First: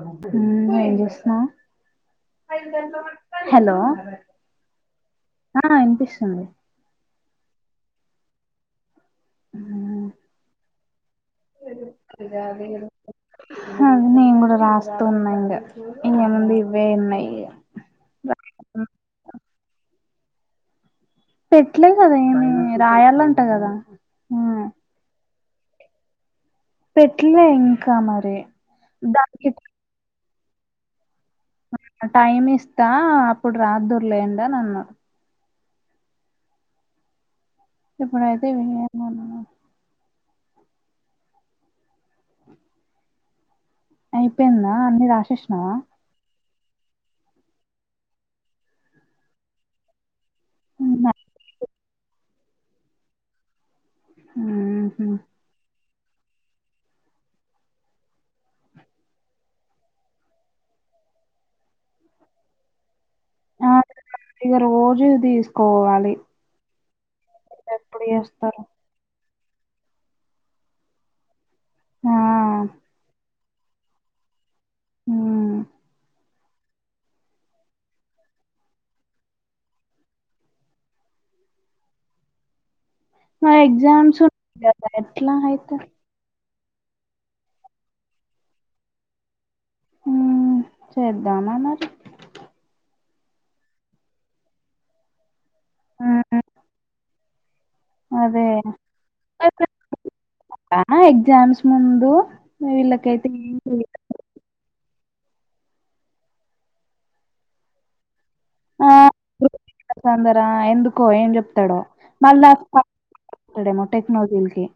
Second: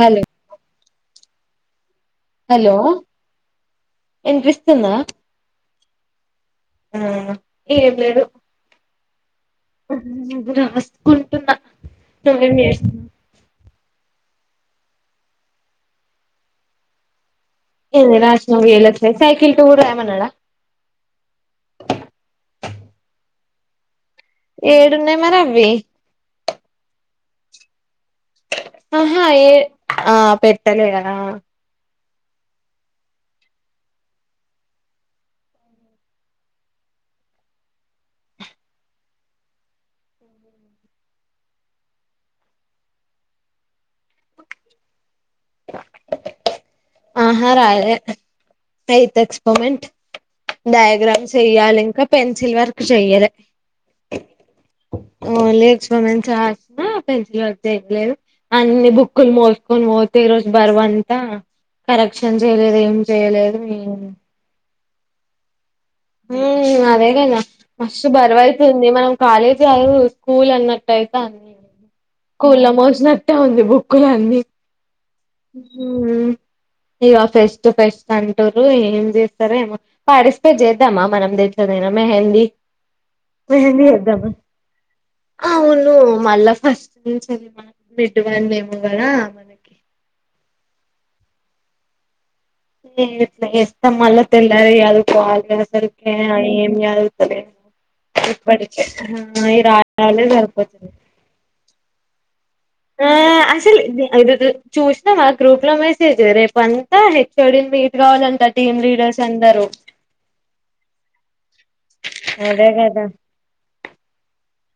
Hello ఏం చేస్తున్నావ్ hello hello వినిపిస్తుందా ఆ ఇనిపిస్తుంది ఆ ఏం లేదు రాసుకుంటున్నా సెవెన్ ఇయర్స్ అది నేను కూడా రాస్తూ ఉన్నా ఇంకా ఇక ముందు ఇవే ఉన్నాయి ఏ రాసినవే సైకిల్ టూర్ రాయమన్నడ పెట్టలే కదా ఏమి రాయాలంట కదా మ్మ్ ఏడున్నాయి మరి అవి పెట్లే ఇంకా మరి ఆహా ఏ దానికి ఆ పెట్టలే కదా ఆ టైమ్ ఇస్తా అప్పుడు రాదుర్లేండి అని అన్నాడు ఇప్పుడు అదే విన్నాను అన్నాన అయిపోయిందా అన్ని రాసేసినవా ఆహారాలే ఎయిత్ ఎక్స్పరిమెంట్ డయాగ్రామ్స్ చెయ్యాలి ఇక్కడ పెన్సిల్ వర్క్ చేయ్యలే ఉహు రాస పెన్సిల్ వ ఏం లేదు అన్ని బుక్కులు మోసుకొని మో ఈ రోజు బర్వ ఎంత కరెక్షన్ చేయలేదు ఏం చేయలేదు ఎందీస్ ఉ అదే కదా ఎప్పుడు మస్త్ చేస్తారు బరువయితుంది మనం కాలేజ్ కాదు స్కూల్ అన్నట్టయితంది అన్ని స్కూల్ ఆ లో మోసిన తో ఉంది బుక్కులు అన్నీ హ్మ్ హ ఇక ఫెస్ట్ ఫెస్ట్ అంటుారు ఏం చేస్తార ఏమో పార్టిసిపేట్ చేద్దామా మనం ద మెహీ మరి మెహ ఎగ్జామ్స్ ఎదం ఉన్నాయి కదా ఎట్లా ఆ అయితే మళ్ళ ఫస్ట్ నుంచిర మా మిడ్వాడి ఏమో కదా మనకి దమ్ మ ఎష్ట మళ్ళ తెల్లార అదు పోాల సరికే హ్మ్ ఏం యాదుగుతు అదే ఇప్పటికే ఈ రాజళ్ళే సరిపోతుంది ఎగ్జామ్స్ ముందు ఆ వీళ్ళకైతే ఏం తెలీదు. అసలు చూస్ మా గ్రూప్ లో మేసేది రేపు అంతా హెచ్ఓడి మీట్ కావాలంట టీమ్ లీడర్స్ అంతా అందార ఎందుకో ఏం చెప్తాడో మళ్ళీ అదే కదా నా డేమో టెక్నాలజీలకి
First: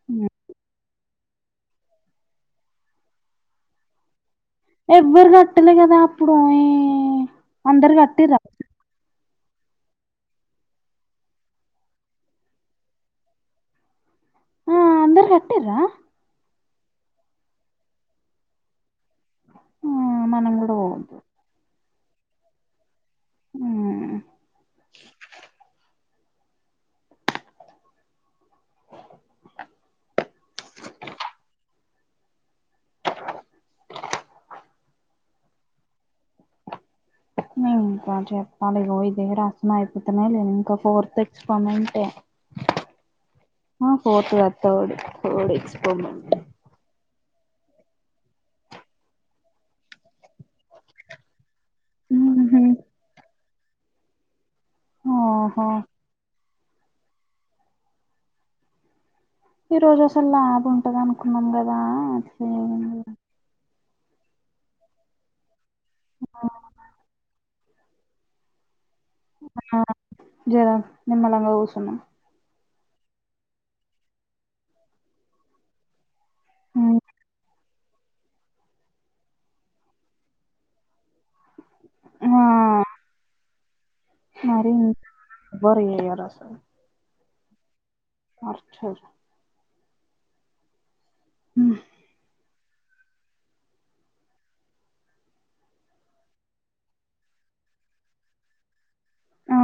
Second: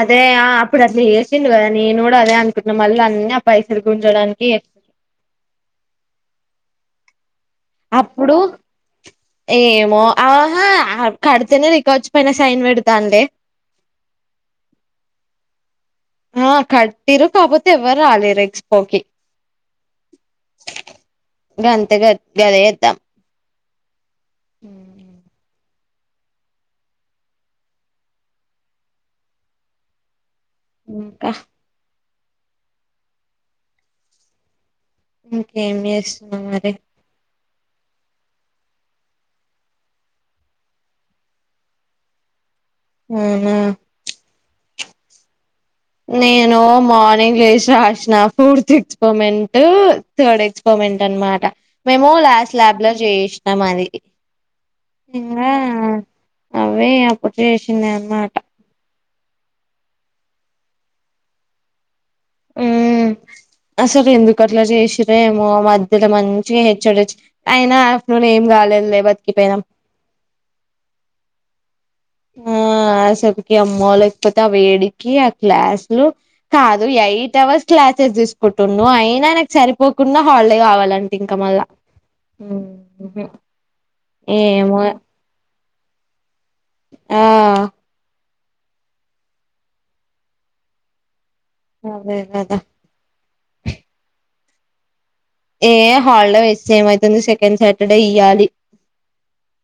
అదే హ్మ్. ఆ ఇప్పుడు అట్లా చేసిండడు కదా నేను కూడా అదే అనుకున్నాను మళ్ళీ అన్ని ఆ పైసలు గుంంచడానికి ఎవ్వరు కట్టలే కదా అప్పుడు ఈ అందరు కట్టి అప్పుడు రా ఏమో ఆహా కడితేనే రికవజు పయినా సైన్ పెడతాండి ఆ అందరి కట్టరా ఆ కటిరు కాకపోతే ఎవ్వరు రాలేరు ఎక్స్పోకి ఆ మనం కూడా పోవద్దు గలే ఎద్ద హ్మ్ ఉ ఇంకా ఇంకేం చేస్తున్నా మరి న ఇంకా చెప్పాలి ో ఇద అసమ అయిపోతున్నా లేదు ఇంకా ఫోర్త్ ఎక్స్పరిమెంటే అవునా ఆ పోతుంది తోడు ోడ నేను మ ంగ్లేజ రాసిన ఫోర్త్ ఎక్స్పరిమెంట్ థర్డ్ ఎక్స్పరిమెంట్ అనమాట మేము లాస్స్ ఉహు ల్యాబ్ లో చేయిసినాం అది ఓహో అవే అప్పుడు చేసింది అన్నమాట ఈ రోజు అసలు లాభ ఉంటది అనుకున్నాం కదా అ అసలు ఎందుకు అట్లా చేసిరేమో మధ్యలో మంచిగా హెచ్డచ్చ అయినా ఆఫ్ నన్ ఏం కాలేదు లేదు ఆ జరా నిమ్లంగా ఊసన్నా ఆ అసపుకి అమ్మ లేకపోతే ఆ వేడికి ఆ క్లాసులు కాదు ఉమ్, ఎయిట్ అవర్స్ క్లాసెస్ తీసుకుంటున్నా అయినా నాకు సరిపోకుండా హాలిడే కావాలంటే ఇంకా మళ్ళా ఆ ఏమో బరియద సార్ ఆ మార్చేర్ ఉమ్, అదేదదా ఏ హాలిడే ఇస్తే ఏమైతుంది సెకండ్ సాటర్డే ఇయ్యాలి ఆ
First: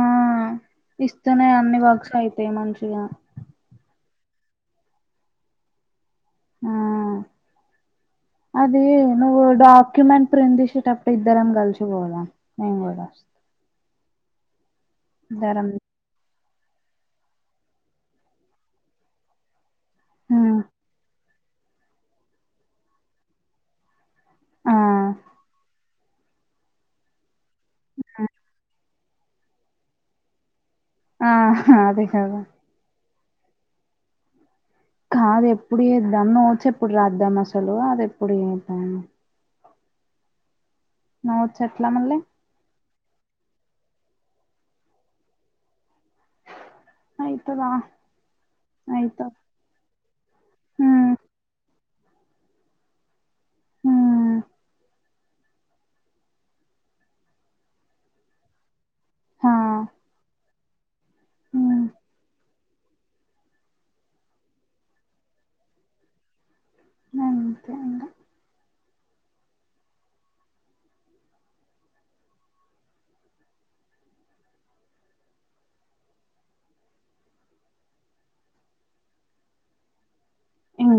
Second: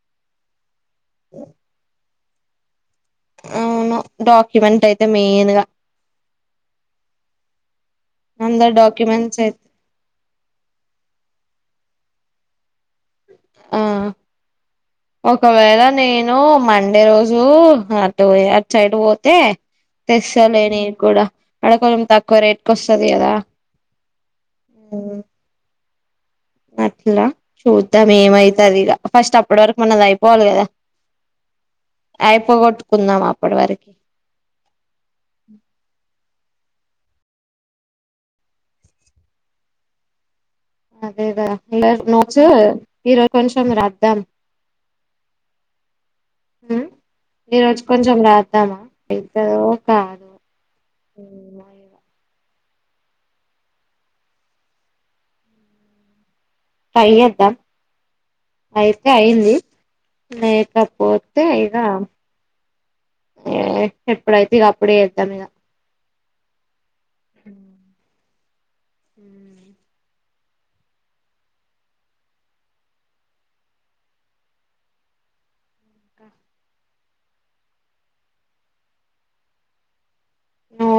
ఇస్తనే అన్ని వర్క్స్ అయితాయి మంచిగా అవును డాక్యుమెంట్ అయితే మెయిన్ గా ఆ అందరు అదే డాక్యుమెంట్స్ నువ్వు అయితే డాక్యుమెంట్ ప్రందిసిటప్పుడు ఇద్దరం కలిచ పోదాం నిను కూడా ఆ ఇద్దరం ఒకవేళ నే ను మండే రోజు అటు అట్ సైడ్ పోతే హ్మ్ తెసాలేనిది కూడా అడకోం తక్కువ రేట్కి వస్తది కదా ఆ అట్లా చూద్దాం ఏమైతది ఇక ఫస్ట్ అప్పటి వరకు మనది అయిపోవాలి కదా ఆ అదే కదా అయిపోగొట్టుకుందాం అప్పటి వరకి కాదు ఎప్పుడు ఏద్దాం నోట్స్ ఎప్పుడు రాద్దాం అసలు అది ఎప్పుడు ఏద్దాము అదే గదా ఎట్లా ఇళ్లది మళ్ళీ నోట్స్సు ఈ రోజు కొంచం రాదాం ఊ ఈ అయితదా రోజు కొంచెం రాద్దామా అయితది ఐతదో కాదో హ్మ్ ఏమ ఇగ హ్మ్ ట్రై ఏద్దాం అయితే హా అయింది లేకపోతే ఇగ హ్మ్ ఏ ఎప్పుడైతే ఇగ అప్పుడే ఏద్దాం ఇగ నంతే ఇంగ ఊ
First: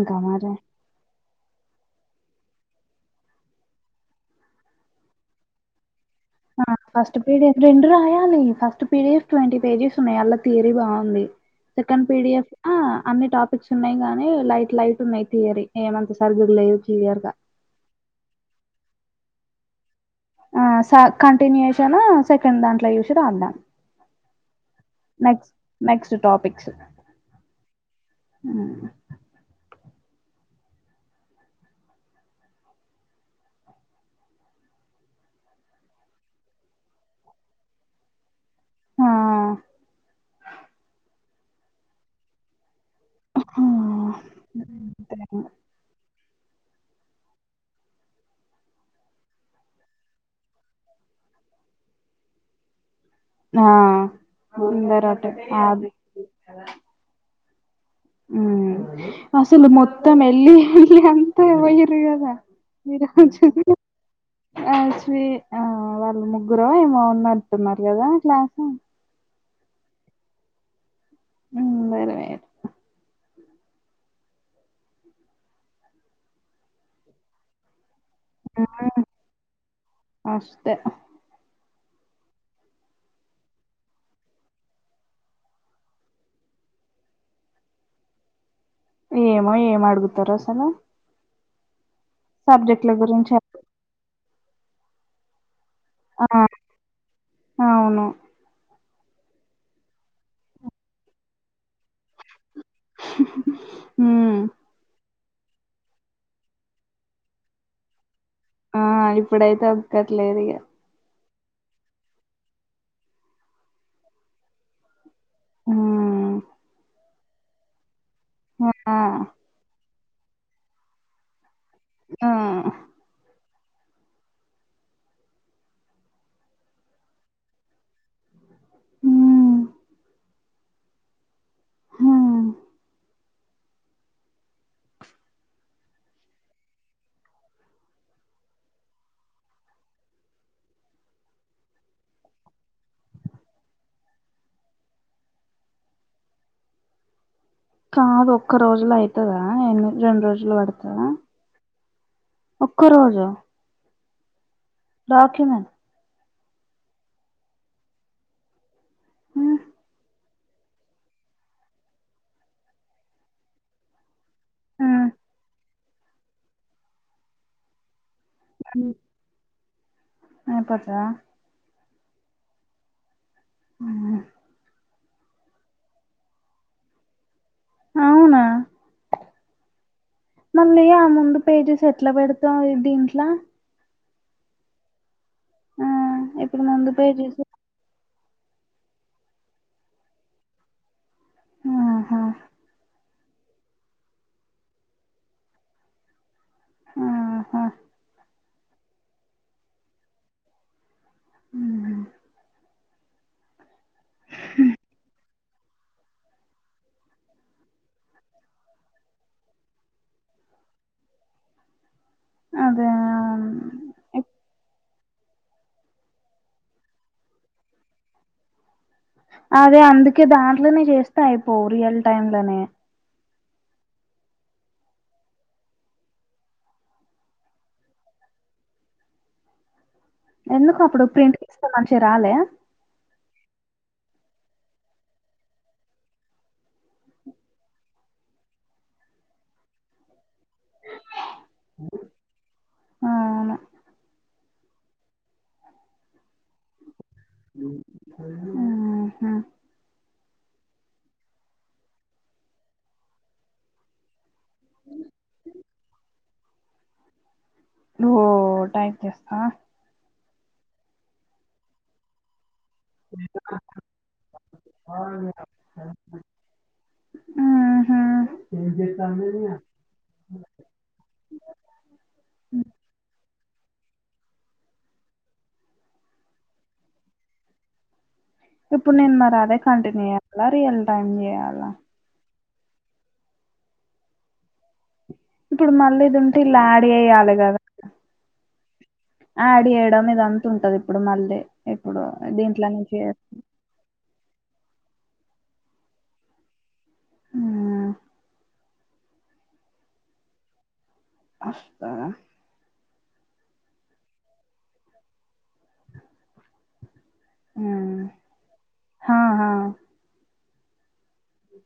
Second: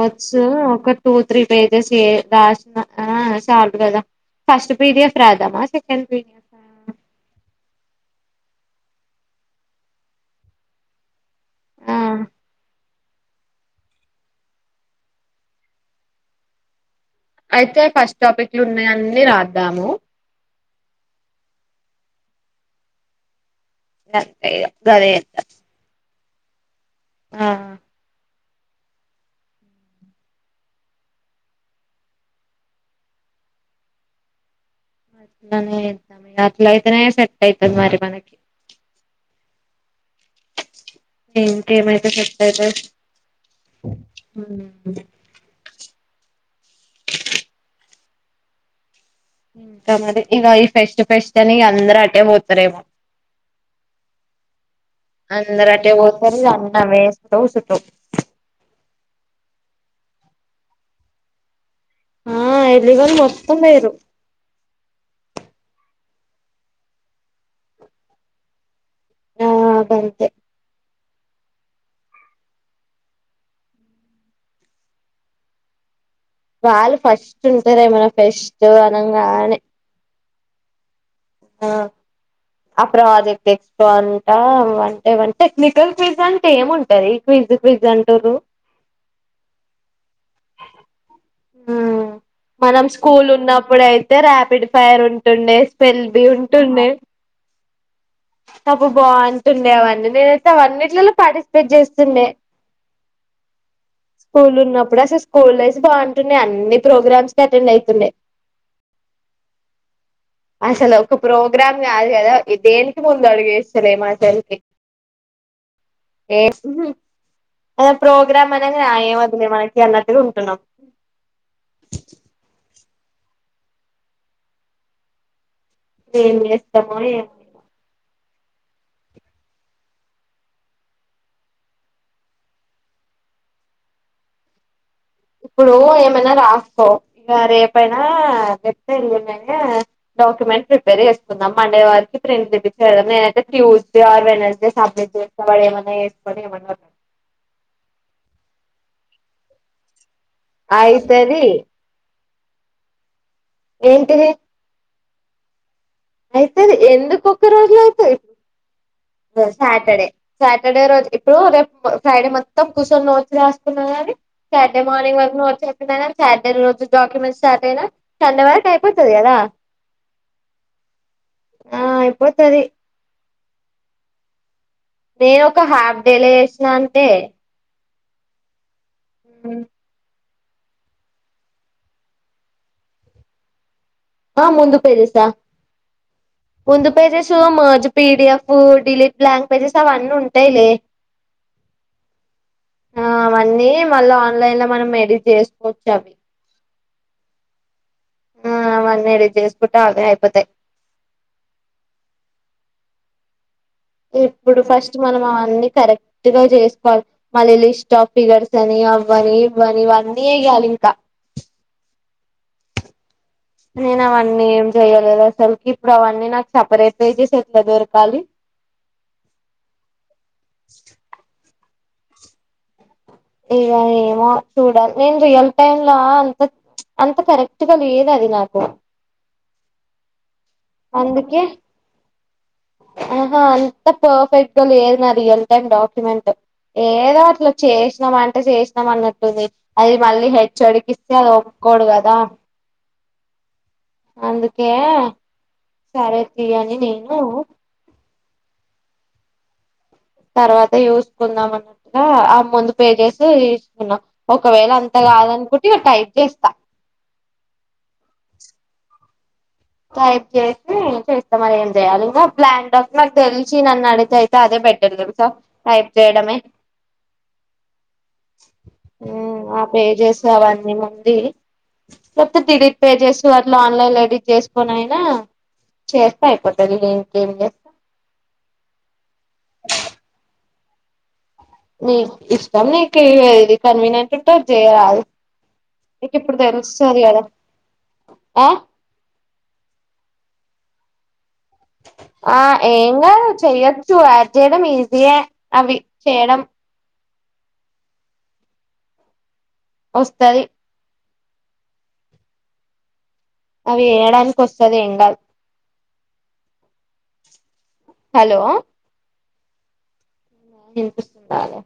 ఇంకా మరి ఒక టూ త్రీ పేజ్ గెస్ ఏ రాసిన అ ఆ సార్లు కదా ఫస్ట్ పిడిఎఫ్ రద్దామా సె ఆ ఫస్ట్ పిడిఎఫ్ రెండు రా రాయాలి ఫస్ట్ పిడిఎఫ్ ట్వంటీ పేజెస్ ఉన్నాయి అల్లా తీరీ బాగుంది ఆ సెకండ్ పిడిఎఫ్ ఆ అన్ని టాప్ పిక్స్ ఉన్నయి గాని లైట్ లైట్ ఉన్నయి థియరీ ఏమంత సరిగ లేదు క్లియర్‌గా. అయితే ఫస్ట్ టాపిక్ల ఉన్నయన్నీ రాద్దాము ఆ సాల్ కంటిన్యూయేషను సెకండ్ దాంట్ల చూసి రాద్దాము గంతే ఇగ గదే ఏదం టాపిక్స్సు ఆ ఆ అట్లనే ఏద్దాం ఇగ అట్లయితనే సెట్ ఐతది మరి మనకి అ ఏదీనికి ఏమైతే సెట్ ఐతది హ్మ్. ఊ ఇంకా మరి ఇగ ఈ ఫెస్ట్ ఫెస్ట్ అని అందరు అటే పోతారేమో ఆ! ముందరటే అందరు అది. అటే పోతారు ఇగ అందరం ఏడసుకుంటా కుసుంటం ఊ అసలు మొత్తం ఎళ్ళి ఎళ్ళి అంత ఒయి రు కద ఆ మీరు ఎలిగని అ చి మొత్తం పోయిరు అ చి ఆ వాళ్లు ముగ్గురో ఏమో ఉన్నట్టున్నారు కదా ఇట్ల అహ ఆ గంతే ఊ వరమేత వాళ్ళు ఫస్ట్ ఉంటరే మన ఫెస్టు అనగానే ఫస్టు ఆ ప్రాజెక్ట్ ఎక్కువంట వంటే వంటే నికల్ ఫీజ్ అంటే ఏముంటది క్విజ్ ఫీజు అంటుండ్రు ఏమో ఏమ్ అడుగుతరు అసలు ఆ మనం సబ్జెక్టుల స్కూల్ గురించి ఉన్నప్పుడయితే ర్యాపిడ్ ఫైర్ ఉంటుండే పెన్ బి ఆ ఉంటుండే అవును అబ బాగుంటుండే అవన్నీ నేనైతే అవన్నిట్లల పార్టిసిపేట్ చేస్తుండే ఉమ్ స్కూల్ ఉన్నప్పుడు అసలు స్కూల్ లైస్ బాగుం టున్నే అన్ని ప్రోగ్రామ్స్ కి అటెండ్ ఐతుండే ఆ ఇప్పుడైతే ఒక్కటి లేదు ఇగ అసలు ఒక ప్రోగ్రామ్ కాదు కదా దేనికి ముందు అడుగు వేస్తలేమ్ అసలికి ఉమ్ ఏస్ ఊహు అసల్ ప్రోగ్రామ్ అనంగనే ఆ ఏం వద్దులే మనకి అన్నట్టుగా ఉంటున్నాం ఆ ఏం చేస్తామో ఏమో ఇగ హు హా ఇప్పుడు ఏమైనా రాసుకో ఇక రేపయినా లేకపోతే ఎల్లుండినా డాక్యుమెంట్ ప్రిపేర్ చేకుందాం మండే వరకి ప్రింట్ తెపిస్తే అయిపోయే నేను అయితే ట్యూస్డే ఆర్ వెడ్నెస్డే సబ్మిట్ చేస్తా వాడు ఏమైనా చేసుకొని ఏమైనా కానీ కాదు ఒక్క రోజుల అవుతుదా ఎందుకు రెండు రోజులు పడతదా అయితది ఒక్క రోజు ఏంటిది డాక్యుమెంట్ ఐతది ఎందుకు ఒక్క రోజుల ఐతది ఉమ్ సాటర్డే సాటర్డే రోజు ఇప్పుడు రేపు ఫ్రైడే మొత్తం కూర్చొని నోట్స్ రాసుకున్న కానీ సాటర్డే ఉమ్ మార్నింగ్ వరకు నువ్వు వచ్చి చెప్పినా కానీ సాటర్డే రోజు డాక్యుమెంట్స్ స్టార్ట్ అయినా సండే వరకి ఐపోతాది కదా క్క ఆ అయిపోతది నేను ఒక హాఫ్ డేలో చేసిన అంతే అవునా ఉ మళ్ళీ ఆ ముందు పేజీస్ ఎట్లా పెడతాం దీంట్లో ఆ ముందు పేజసా ఆ ఇప్పుడు ముందు pages pages PDF delete blank pages అవన్నీ ఉంటాయిలే ఆహా ఆ అవన్నీ మళ్ళా ఆన్లైన్ లో మనం ఎడిట్ చేసుకోవచ్చు అవి ఆహా ఆ అవన్నీ ఎడిట్ చేసుకుంటే అవే అయిపోతాయి ఉమ్. ఇప్పుడు ఫస్ట్ మనం అవన్నీ కరెక్ట్ గా చేసుకోవాలి మళ్ళీ లిస్ట్ ఆఫ్ ఫిగర్స్ అని అవ్వని ఇవ్వని ఇవన్నీ చేయాలి ఇంకా అదే నేను ఇప్- అవన్నీ ఏం చెయలేదు అసలుకి ఇప్పుడు అవన్నీ నాకు సపరేట్ పేజెస్ ఎట్లా దొరకాలి అదే అందుకే దాంట్లోనే చేస్తా అయిపో రియల్ టైమ్ లోనే ఇద ఏమో చూడాలి నేను రియల్ టైమ్ లో అంత అంత కరెక్ట్గా లేదు అది నాకు ఎందుకు అప్పుడు ప్రింట్ అందుకె తీస్తే మంచిగా రాలే ఆహా అంత పర్ఫెక్ట్ లేదు నా రియల్ టైమ్ డాక్యుమెంట్ ఏదో అట్ల చేసినాం అంటే చేసినాం అన్నట్టుంది అది మళ్ళీ హె చె. ఒడి కిస్తే అది ఒప్పుకోడు కదా. అవును అందుకే సరే ప్రియని నేను హ తర్వాత చూసుకుందాం అన్నట్టుగా ఆ ముందు పేజేసి తీసుకున్నాం ఒకవేళ అంతగాదు ను కుంటే టైప్ చేస్తా. ఓ టైప్ చేస్తవా. టైప్ చేసి చేస్తా మరి ఏం చేయాలి ఇగా ప్లాన్ ప్నకి తెలిసి నన్ను అడిగీతే అయితే అదే బెటర్ తెల్సా టైప్ చేయడమే. ఆహా హ్ ఆ పేజెస్ అవన్నీ ముందుయి లేకపోతే డిలిట్ పేజెస్ వర్లో ఆన్లైన్ ఎడిట్ చేసు కొనయినా చేస్తే అయిపోతది ఇంకేం చేస్తాం ఇప్పుడు నేను మరి అదే కంటిన్యూ చేయాల రియల్ టైమ్ చేయాల. నీ నీకు ఎది కన్వీనియంట్ ఉంటే అది చేయరాదు. ఇప్పుడు మళ్ళీ నీకు ఇది ఉంటే ఇలా యాడ్ ఇప్పుడుతేలుస్తది కదా చేయాలి ఆ యాడ్ చేయడం ఇది అంత ఉంటది ఇప్పుడు మళ్ళీ ఇప్పుడు ఆ దీంట్లో నుంచి ఎంగాదు చెయ్యచూ ఆడ్ చేయడం ఈజీయే అవి చేయడం. ఆ వస్తది వస్తదా అవి చేయడానికి వస్తది ఏం కాదు హలో ఆహా వినిపిస్తాలే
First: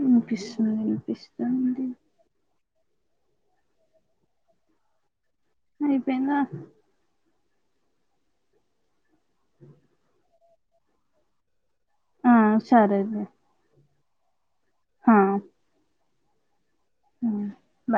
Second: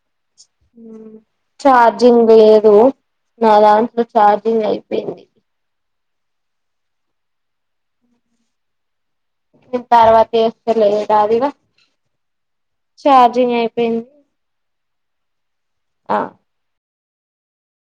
వినిపిస్తుంది హ్ వినిపిస్తుంది చార్జింగ్ లేదు దు నా దాంట్లో ఛార్జింగ్ అయిపోయింది. ఐపోయిందా నేను తర్వాత చేస్తలే రాదు ఇగా ఆ సరేలే పెన్ హా ఆ హ బాయ్